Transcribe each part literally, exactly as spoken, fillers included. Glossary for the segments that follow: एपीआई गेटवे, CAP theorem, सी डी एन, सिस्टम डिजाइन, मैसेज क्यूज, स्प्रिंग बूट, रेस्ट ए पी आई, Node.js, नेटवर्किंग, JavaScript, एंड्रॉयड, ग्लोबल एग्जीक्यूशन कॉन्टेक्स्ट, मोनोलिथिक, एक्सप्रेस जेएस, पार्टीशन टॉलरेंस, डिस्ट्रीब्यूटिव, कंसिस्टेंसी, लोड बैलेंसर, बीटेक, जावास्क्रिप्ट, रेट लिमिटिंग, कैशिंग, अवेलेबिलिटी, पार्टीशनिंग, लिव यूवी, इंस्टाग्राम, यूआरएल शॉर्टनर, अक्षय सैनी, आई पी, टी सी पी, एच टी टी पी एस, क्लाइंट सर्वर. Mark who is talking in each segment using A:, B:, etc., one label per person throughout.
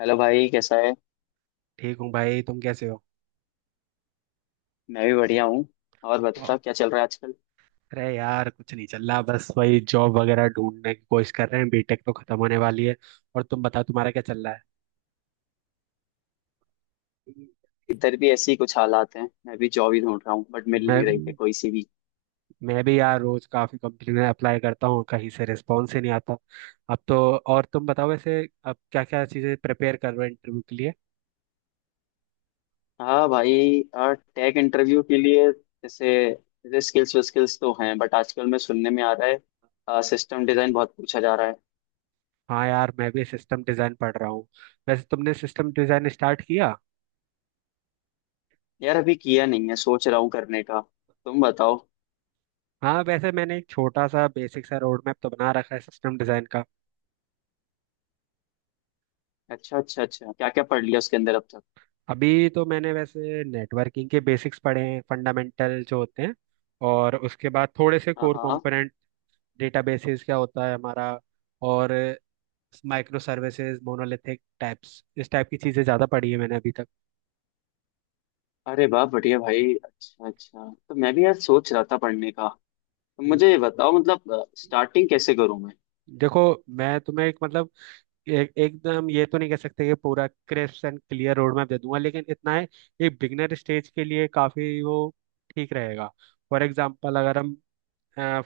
A: Hello भाई, कैसा है।
B: ठीक हूँ भाई तुम कैसे हो?
A: मैं भी बढ़िया हूँ। और
B: और-
A: बता, क्या चल रहा है आजकल।
B: अरे यार कुछ नहीं चल रहा, बस वही जॉब वगैरह ढूंढने की कोशिश कर रहे हैं। बीटेक तो खत्म होने वाली है। और तुम बताओ तुम्हारा क्या चल रहा है?
A: इधर भी ऐसे ही कुछ हालात हैं, मैं भी जॉब ही ढूंढ रहा हूँ, बट मिल
B: मैं
A: नहीं रही है कोई सी भी।
B: मैं भी यार रोज काफी कंपनी में अप्लाई करता हूँ, कहीं से रिस्पॉन्स ही नहीं आता। अब तो। और तुम बताओ वैसे, अब क्या क्या चीजें प्रिपेयर कर रहे हो इंटरव्यू के लिए?
A: हाँ भाई, और टेक इंटरव्यू के लिए जैसे जैसे स्किल्स स्किल्स तो हैं, बट आजकल मैं सुनने में आ रहा है सिस्टम डिजाइन बहुत पूछा जा रहा है।
B: हाँ यार, मैं भी सिस्टम डिजाइन पढ़ रहा हूँ। वैसे तुमने सिस्टम डिजाइन स्टार्ट किया?
A: यार अभी किया नहीं है, सोच रहा हूँ करने का। तुम बताओ।
B: हाँ वैसे मैंने एक छोटा सा बेसिक सा रोड मैप तो बना रखा है सिस्टम डिजाइन का।
A: अच्छा अच्छा अच्छा, क्या क्या पढ़ लिया उसके अंदर अब तक।
B: अभी तो मैंने वैसे नेटवर्किंग के बेसिक्स पढ़े हैं, फंडामेंटल जो होते हैं। और उसके बाद थोड़े से
A: हाँ
B: कोर
A: हाँ।
B: कंपोनेंट, डेटाबेसेस क्या होता है हमारा, और माइक्रो सर्विसेज, मोनोलिथिक टाइप्स, इस टाइप की चीज़ें ज़्यादा पढ़ी है मैंने अभी तक।
A: अरे वाह, बढ़िया भाई, अच्छा अच्छा, तो मैं भी यार सोच रहा था पढ़ने का।
B: हम्म।
A: मुझे ये बताओ, मतलब स्टार्टिंग कैसे करूं मैं।
B: देखो, मैं तुम्हें एक, मतलब एक, एकदम ये तो नहीं कह सकते कि पूरा crisp and clear road map दे दूंगा, लेकिन इतना है एक बिगनर स्टेज के लिए काफ़ी वो ठीक रहेगा। फॉर एग्जाम्पल अगर हम,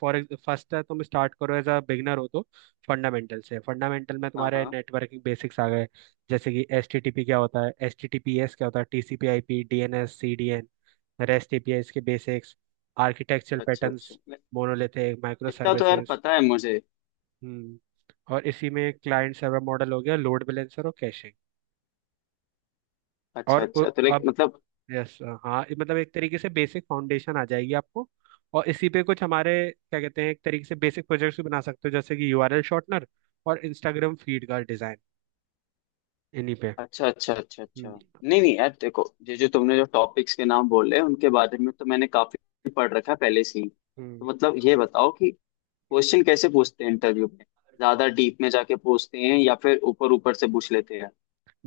B: फॉर फर्स्ट है, तुम स्टार्ट करो एज अ बिगनर हो तो फंडामेंटल से, फंडामेंटल में
A: हाँ
B: तुम्हारे
A: हाँ।
B: नेटवर्किंग बेसिक्स आ गए। जैसे कि एच टी टी पी क्या होता है, एच टी टी पी एस क्या होता है, टी सी पी आई पी, D N S, सी डी एन, रेस्ट ए पी आई, इसके बेसिक्स, आर्किटेक्चरल
A: अच्छा अच्छा
B: पैटर्न्स,
A: मैं-
B: मोनोलिथिक माइक्रो
A: इतना तो यार
B: सर्विसेज।
A: पता है मुझे।
B: हम्म। और इसी में क्लाइंट सर्वर मॉडल हो गया, लोड बैलेंसर और कैशिंग। और
A: अच्छा
B: उ-
A: अच्छा, तो लाइक
B: अब,
A: मतलब
B: यस, हाँ ये, मतलब एक तरीके से बेसिक फाउंडेशन आ जाएगी आपको। और इसी पे कुछ हमारे, क्या कहते हैं, एक तरीके से बेसिक प्रोजेक्ट्स भी बना सकते हो, जैसे कि यूआरएल शॉर्टनर और इंस्टाग्राम फीड का डिजाइन, इन्हीं पे।
A: अच्छा अच्छा अच्छा अच्छा।
B: हम्म।
A: नहीं नहीं यार, देखो, ये जो तुमने जो टॉपिक्स के नाम बोले उनके बारे में तो मैंने काफी पढ़ रखा है पहले से ही, तो मतलब ये बताओ कि
B: हम्म।
A: क्वेश्चन कैसे पूछते हैं इंटरव्यू में। ज्यादा डीप में जाके पूछते हैं या फिर ऊपर ऊपर से पूछ लेते हैं।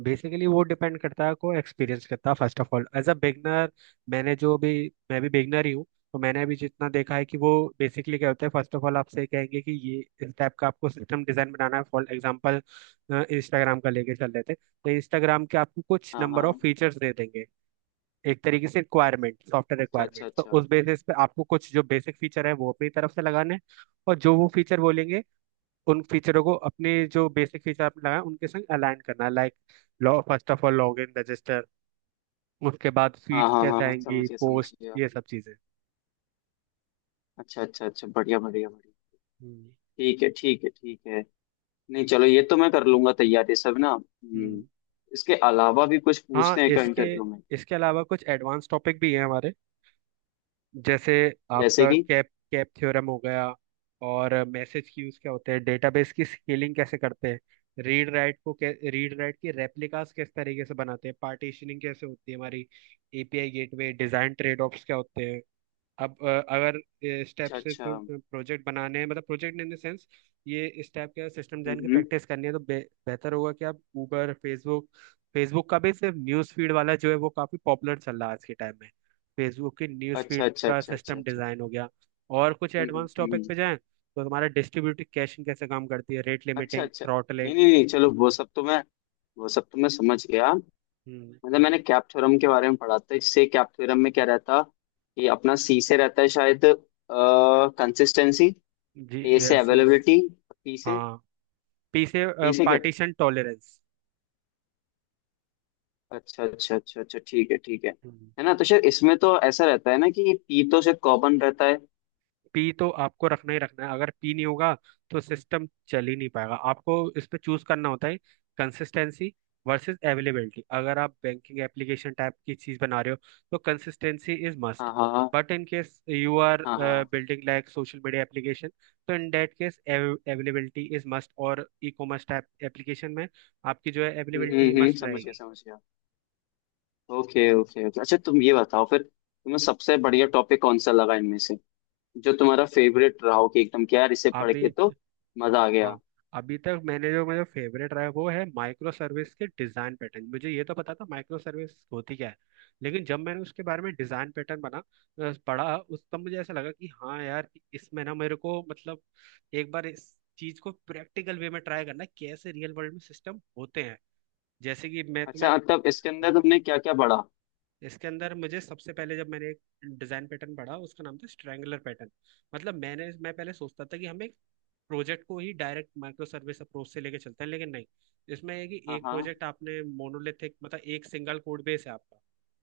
B: बेसिकली वो डिपेंड करता है को एक्सपीरियंस करता है। First of all as a beginner, मैंने जो भी, मैं भी बिगनर ही हूँ। तो मैंने अभी जितना देखा है कि वो बेसिकली क्या होता है, फर्स्ट ऑफ ऑल आपसे कहेंगे कि ये इस टाइप का आपको सिस्टम डिजाइन बनाना है। फॉर एग्जांपल इंस्टाग्राम का लेके चल लेते हैं। तो इंस्टाग्राम के आपको कुछ
A: हाँ
B: नंबर ऑफ
A: हाँ।
B: फीचर्स दे देंगे, एक तरीके से रिक्वायरमेंट, सॉफ्टवेयर
A: अच्छा अच्छा
B: रिक्वायरमेंट। तो
A: अच्छा।
B: उस बेसिस पे आपको कुछ जो बेसिक फीचर है वो अपनी तरफ से लगाने हैं। और जो वो फीचर बोलेंगे उन फीचरों को अपने जो बेसिक फीचर आपने लगाए उनके संग अलाइन करना, लाइक लॉ first of all log in, register, उसके बाद
A: हाँ
B: फीड्स
A: हाँ हाँ
B: कैसे
A: हाँ,
B: आएंगी,
A: समझ गया समझ
B: पोस्ट,
A: गया।
B: ये सब चीजें।
A: अच्छा अच्छा अच्छा, बढ़िया बढ़िया बढ़िया।
B: हम्म।
A: ठीक है ठीक है ठीक है। नहीं चलो, ये तो मैं कर लूंगा तैयारी सब ना। हम्म,
B: हम्म।
A: इसके अलावा भी कुछ
B: हाँ,
A: पूछते हैं क्या
B: इसके
A: इंटरव्यू में।
B: इसके अलावा कुछ एडवांस टॉपिक भी हैं हमारे। जैसे
A: जैसे
B: आपका
A: कि
B: कैप कैप थ्योरम हो गया, और मैसेज क्यूज क्या होते हैं, डेटाबेस की स्केलिंग कैसे करते हैं, रीड राइट को, रीड राइट की रेप्लिकास किस तरीके से बनाते हैं, पार्टीशनिंग कैसे होती है हमारी, एपीआई गेटवे design, trade offs क्या होते हैं। अब अ, अगर स्टेप
A: अच्छा
B: से
A: अच्छा। हम्म
B: प्रोजेक्ट बनाने हैं, मतलब प्रोजेक्ट इन द सेंस, ये स्टेप, क्या सिस्टम डिजाइन की
A: हम्म,
B: प्रैक्टिस करनी है तो बे, बेहतर होगा कि आप ऊबर, फेसबुक, फेसबुक का भी सिर्फ न्यूज़ फीड वाला जो है वो काफ़ी पॉपुलर चल रहा है आज के टाइम में। फेसबुक की न्यूज़
A: अच्छा
B: फीड
A: अच्छा
B: का
A: अच्छा अच्छा
B: सिस्टम
A: अच्छा।
B: डिज़ाइन हो गया। और कुछ
A: हम्म हम्म
B: एडवांस टॉपिक
A: हम्म,
B: पे जाएं तो हमारा डिस्ट्रीब्यूटिव कैशिंग कैसे काम करती है, रेट
A: अच्छा
B: लिमिटिंग,
A: अच्छा।
B: थ्रॉटलिंग।
A: नहीं नहीं नहीं चलो, वो सब तो मैं वो सब तो मैं समझ गया।
B: हम्म।
A: मतलब मैंने कैप थ्योरम के बारे में पढ़ा था, इससे कैप थ्योरम में क्या रहता, ये अपना सी से रहता है शायद। कंसिस्टेंसी।
B: जी,
A: ए से
B: यस यस।
A: अवेलेबिलिटी। पी से।
B: हाँ। पीछे।
A: पी से
B: पार्टीशन टॉलरेंस।
A: अच्छा अच्छा अच्छा अच्छा, ठीक है ठीक है। है ना, तो शायद इसमें तो ऐसा रहता है ना कि पी तो शायद कॉमन रहता है।
B: पी तो आपको रखना ही रखना है, अगर पी नहीं होगा तो सिस्टम चल ही नहीं पाएगा। आपको इस पे चूज करना होता है, कंसिस्टेंसी वर्सेस अवेलेबिलिटी। अगर आप बैंकिंग एप्लीकेशन टाइप की चीज बना रहे हो तो कंसिस्टेंसी इज मस्ट।
A: हाँ हाँ हाँ।
B: But in case you are
A: हाँ हाँ।
B: Building like social media application, तो in that case अवेलेबिलिटी is must, और ई कॉमर्स टाइप एप्लीकेशन में आपकी जो है
A: हम्म हम्म
B: अवेलेबिलिटी
A: हम्म,
B: मस्ट
A: समझ गया
B: रहेगी।
A: समझ गया। ओके ओके ओके, अच्छा तुम ये बताओ, फिर तुम्हें सबसे बढ़िया टॉपिक कौन सा लगा इनमें से, जो तुम्हारा फेवरेट रहा हो, कि एकदम क्या यार इसे
B: आप
A: पढ़ के
B: भी।
A: तो मजा आ गया।
B: हाँ। अभी तक मैंने जो, मेरा फेवरेट रहा है वो है माइक्रो सर्विस के डिज़ाइन पैटर्न। मुझे ये तो पता था माइक्रो सर्विस होती क्या है, लेकिन जब मैंने उसके बारे में डिज़ाइन पैटर्न बना, अ, पढ़ा उस, तब मुझे ऐसा लगा कि हाँ यार, कि इसमें ना मेरे को, मतलब एक बार इस चीज़ को प्रैक्टिकल वे में ट्राई करना है, कैसे रियल वर्ल्ड में सिस्टम होते हैं। जैसे कि मैं तुम्हें,
A: अच्छा, मतलब इसके अंदर तुमने क्या क्या पढ़ा।
B: इसके अंदर मुझे सबसे पहले जब मैंने एक डिजाइन पैटर्न पढ़ा, उसका नाम था स्ट्रैंगुलर पैटर्न। मतलब मैंने मैं पहले सोचता था कि हम एक प्रोजेक्ट को ही डायरेक्ट माइक्रो सर्विस अप्रोच से लेके चलते हैं, लेकिन नहीं। इसमें है कि
A: हाँ
B: एक
A: हाँ
B: प्रोजेक्ट आपने मोनोलिथिक, मतलब एक सिंगल कोड बेस है आपका,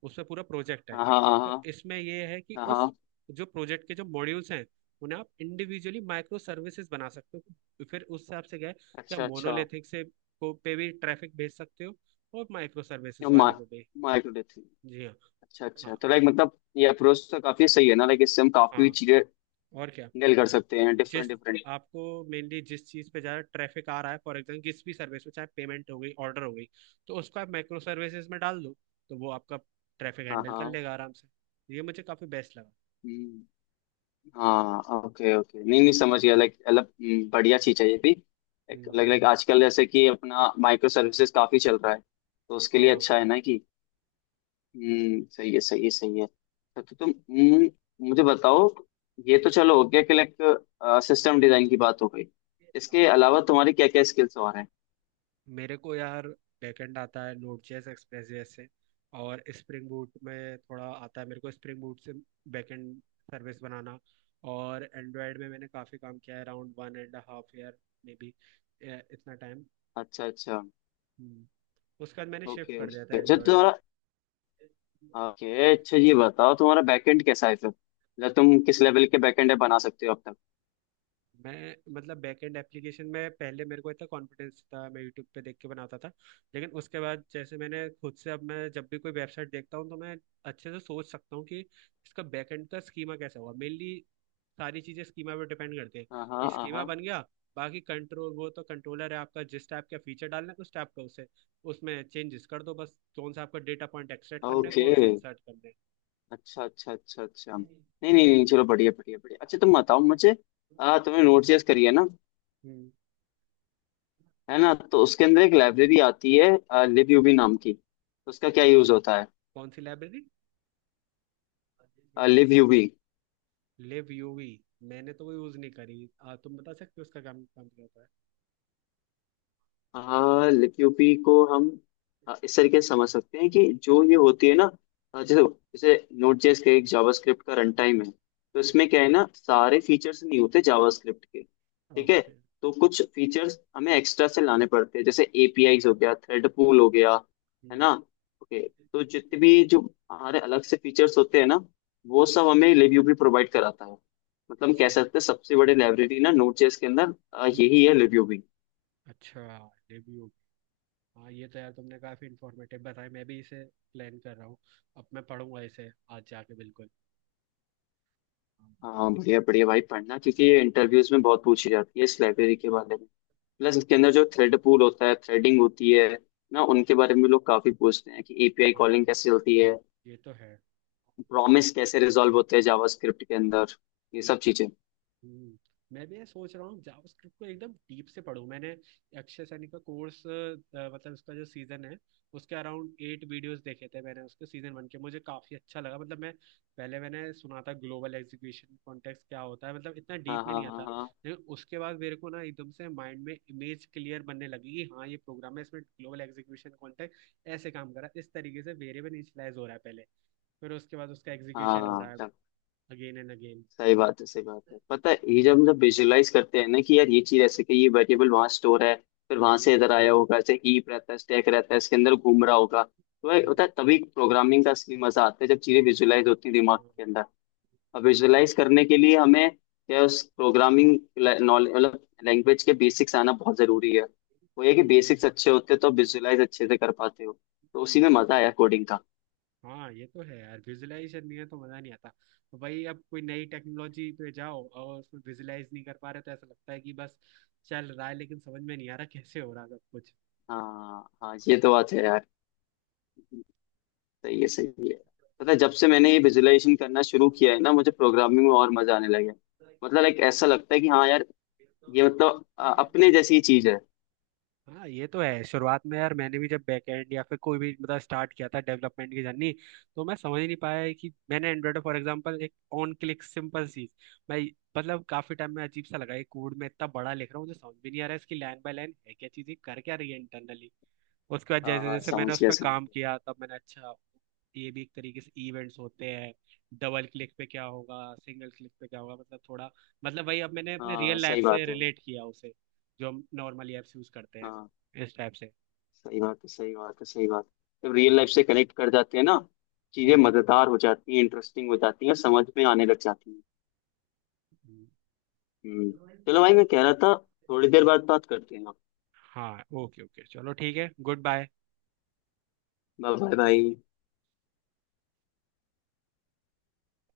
B: उसमें पूरा प्रोजेक्ट है।
A: हाँ हाँ। हाँ
B: तो
A: हाँ
B: इसमें ये है कि
A: हाँ,
B: उस
A: हाँ,
B: जो प्रोजेक्ट के जो मॉड्यूल्स हैं, उन्हें आप इंडिविजुअली माइक्रो सर्विसेज बना सकते हो। फिर उस हिसाब से क्या है कि आप
A: अच्छा अच्छा।
B: मोनोलिथिक से को पे भी ट्रैफिक भेज सकते हो, और माइक्रो सर्विसेज वाले को भी।
A: माइक्रोडेथ।
B: जी हाँ।
A: अच्छा अच्छा, तो
B: हाँ,
A: लाइक मतलब ये अप्रोच तो काफी सही है ना, लाइक इससे हम काफी
B: हाँ।
A: चीजें
B: और क्या।
A: डील कर सकते हैं
B: जिस
A: डिफरेंट डिफरेंट।
B: आपको मेनली जिस चीज़ पे ज़्यादा ट्रैफिक आ रहा है, फॉर एग्जाम्पल किसी भी सर्विस में चाहे पेमेंट हो गई, ऑर्डर हो गई, तो उसको आप माइक्रो सर्विसेज में डाल दो, तो वो आपका ट्रैफिक
A: हाँ
B: हैंडल कर
A: हाँ।
B: लेगा आराम से। ये मुझे काफ़ी बेस्ट लगा।
A: हम्म, हाँ ओके ओके, नहीं नहीं समझ गया, लाइक अलग। हम्म, बढ़िया चीज है ये भी। लाइक
B: हम्म।
A: लाइक आजकल जैसे कि अपना माइक्रो सर्विसेज काफी चल रहा है, तो उसके लिए
B: हाँ।
A: अच्छा है ना कि हम्म सही है सही है सही है। तो, तो तुम हम्म, मुझे बताओ। ये तो चलो हो गया कि लाइक सिस्टम डिजाइन की बात हो गई, इसके अलावा तुम्हारी क्या क्या स्किल्स और हैं।
B: मेरे को यार बैकएंड आता है, नोड जेएस एक्सप्रेस जेएस से, और स्प्रिंग बूट में थोड़ा आता है मेरे को, स्प्रिंग बूट से बैकएंड सर्विस बनाना। और एंड्रॉयड में मैंने काफ़ी काम किया है, around one and half year maybe, इतना टाइम।
A: अच्छा अच्छा।
B: उसके बाद मैंने शिफ्ट
A: ओके
B: कर दिया
A: ओके,
B: था
A: अच्छा
B: एंड्रॉयड से।
A: तुम्हारा ओके। अच्छा ये बताओ, तुम्हारा बैकएंड कैसा है फिर, मतलब तुम किस लेवल के बैकएंड बना सकते हो अब तक।
B: मैं, मतलब बैकएंड एप्लीकेशन में पहले मेरे को इतना कॉन्फिडेंस था, मैं यूट्यूब पे देख के बनाता था। लेकिन उसके बाद जैसे मैंने खुद से, अब मैं जब भी कोई वेबसाइट देखता हूँ तो मैं अच्छे से सोच सकता हूँ कि इसका बैकएंड का स्कीमा कैसा होगा, मेनली सारी चीज़ें स्कीमा पे डिपेंड करते
A: हाँ हाँ
B: हैं।
A: हाँ
B: स्कीमा
A: हाँ।
B: बन गया, बाकी कंट्रोल, वो तो कंट्रोलर है आपका, जिस टाइप का फीचर डालना है उस टाइप का उसे, उसमें चेंजेस कर दो, बस कौन सा आपका डेटा पॉइंट एक्सट्रैक्ट करना है,
A: ओके।
B: कौन सा इंसर्ट करना है।
A: अच्छा अच्छा अच्छा अच्छा, नहीं नहीं नहीं चलो, बढ़िया बढ़िया बढ़िया, अच्छा तुम बताओ मुझे। आ, तुमने नोट जेएस करी है ना।
B: हम्म।
A: है ना, तो उसके अंदर एक लाइब्रेरी आती है लिब यूबी नाम की, उसका क्या यूज होता है।
B: कौन सी library?
A: Libuv.
B: लिव यूवी? मैंने तो वो यूज नहीं करी, आ, तुम बता सकते हो उसका काम काम क्या होता
A: हाँ, लिक्यूपी को हम अ, इस तरीके से समझ सकते हैं कि जो ये होती है ना, अ, जैसे जैसे नोड जेएस का एक जावास्क्रिप्ट का रन टाइम है। तो
B: है?
A: इसमें क्या है ना, सारे फीचर्स नहीं होते जावास्क्रिप्ट के, ठीक है।
B: ओके।
A: तो कुछ फीचर्स हमें एक्स्ट्रा से लाने पड़ते हैं, जैसे एपीआई हो गया, थ्रेड पूल हो गया, है ना। ओके। तो जितने भी जो हमारे अलग से फीचर्स होते हैं ना, वो सब हमें लिक्यूपी प्रोवाइड कराता है। मतलब हम कह
B: अच्छा।
A: सकते हैं सबसे बड़ी लाइब्रेरी ना नोड जेएस के अंदर अ,
B: हम्म।
A: यही है लिक्यूपी।
B: अच्छा। लिव यूवी। हाँ, ये तो यार तुमने काफी इंफॉर्मेटिव बताया, मैं भी इसे प्लान कर रहा हूँ, अब मैं पढ़ूंगा इसे आज जाके, बिल्कुल। हाँ।
A: हाँ बढ़िया बढ़िया भाई, पढ़ना, क्योंकि ये इंटरव्यूज में बहुत पूछी जाती है इस लाइब्रेरी के बारे में। प्लस इसके अंदर जो थ्रेड पूल होता है, थ्रेडिंग होती है ना, उनके बारे में लोग काफी पूछते हैं कि एपीआई कॉलिंग
B: हाँ,
A: कैसे होती है,
B: ये तो है।
A: प्रॉमिस कैसे रिजॉल्व होते हैं जावास्क्रिप्ट के अंदर, ये सब चीजें।
B: हम्म। मैं भी ये सोच रहा हूँ जावास्क्रिप्ट को एकदम डीप से पढूं। मैंने अक्षय सैनी का कोर्स, मतलब उसका जो सीजन है उसके अराउंड एट वीडियोस देखे थे मैंने, उसके सीजन वन के, मुझे काफी अच्छा लगा। मतलब मैं, पहले मैंने सुना था ग्लोबल एग्जीक्यूशन कॉन्टेक्स्ट क्या होता है, मतलब इतना
A: हाँ
B: डीप में
A: हाँ
B: नहीं आता।
A: हाँ
B: लेकिन उसके बाद मेरे को ना एकदम से माइंड में इमेज क्लियर बनने लगी, कि हाँ ये प्रोग्राम है, इसमें ग्लोबल एग्जीक्यूशन कॉन्टेक्स्ट ऐसे काम कर रहा है, इस तरीके से वेरिएबल इनिशियलाइज हो रहा है पहले, फिर उसके बाद उसका
A: हाँ
B: एग्जीक्यूशन हो
A: हाँ
B: रहा है
A: हाँ,
B: अगेन एंड अगेन।
A: सही बात है सही बात है। पता है, ये जब हम जब विजुअलाइज करते हैं ना कि यार ये चीज ऐसे, कि ये वेरिएबल वहां स्टोर है, फिर वहां से इधर आया होगा, ऐसे हीप रहता है स्टैक रहता है, इसके अंदर घूम रहा होगा, तो भाई
B: हम्म।
A: होता है तभी प्रोग्रामिंग का असली मजा आता है, जब चीजें विजुअलाइज होती है दिमाग
B: हाँ।
A: के अंदर। और विजुअलाइज करने के लिए हमें क्या, उस प्रोग्रामिंग नॉलेज मतलब लैंग्वेज के बेसिक्स आना बहुत जरूरी है। वो ये कि
B: हम्म।
A: बेसिक्स अच्छे होते तो विजुअलाइज अच्छे से कर पाते हो, तो उसी में मजा आया कोडिंग का।
B: हाँ ये तो है यार, विजुलाइजेशन नहीं है तो मजा नहीं आता। तो भाई, अब कोई नई टेक्नोलॉजी पे जाओ और उसमें विजुलाइज नहीं कर पा रहे, तो ऐसा लगता है कि बस चल रहा है लेकिन समझ में नहीं आ रहा कैसे हो रहा है सब
A: हाँ हाँ, ये तो बात है यार, सही है सही है। पता है, जब से मैंने ये विजुअलाइजेशन करना शुरू किया है ना, मुझे प्रोग्रामिंग में और मजा आने लगा है। मतलब एक ऐसा लगता है कि हाँ यार,
B: कुछ।
A: ये मतलब अ, अपने जैसी ही चीज है।
B: हाँ ये तो है, शुरुआत में यार मैंने भी जब बैकएंड या फिर कोई भी, मतलब स्टार्ट किया था डेवलपमेंट की जर्नी, तो मैं समझ ही नहीं पाया, कि मैंने एंड्रॉइड, फॉर एग्जांपल एक ऑन क्लिक सिंपल चीज, मैं मतलब काफी टाइम में अजीब सा लगा ये, कोड में इतना बड़ा लिख रहा हूँ, मुझे समझ भी नहीं आ रहा है इसकी लाइन बाय लाइन है क्या चीज, ये कर क्या रही है इंटरनली। उसके बाद
A: हाँ
B: जैसे
A: हाँ
B: जैसे मैंने
A: समझ
B: उस
A: गया
B: पर
A: समझ
B: काम
A: गया।
B: किया, तब मैंने, अच्छा ये भी एक तरीके से इवेंट्स होते हैं, डबल क्लिक पे क्या होगा, सिंगल क्लिक पे क्या होगा, मतलब थोड़ा, मतलब वही, अब मैंने अपने
A: हाँ
B: रियल लाइफ
A: सही
B: से
A: बात है,
B: रिलेट किया उसे, जो हम नॉर्मली ऐप्स यूज करते हैं
A: हाँ
B: इस टाइप से।
A: सही बात है सही बात है सही बात है। जब रियल लाइफ से कनेक्ट कर जाते हैं ना, चीजें
B: हम्म।
A: मजेदार हो जाती हैं, इंटरेस्टिंग हो जाती हैं, समझ में आने लग जाती हैं।
B: हम्म।
A: हम्म। चलो भाई, मैं कह रहा था थोड़ी देर बाद बात करते हैं।
B: हाँ ओके ओके चलो ठीक है गुड बाय।
A: बाय बाय भाई।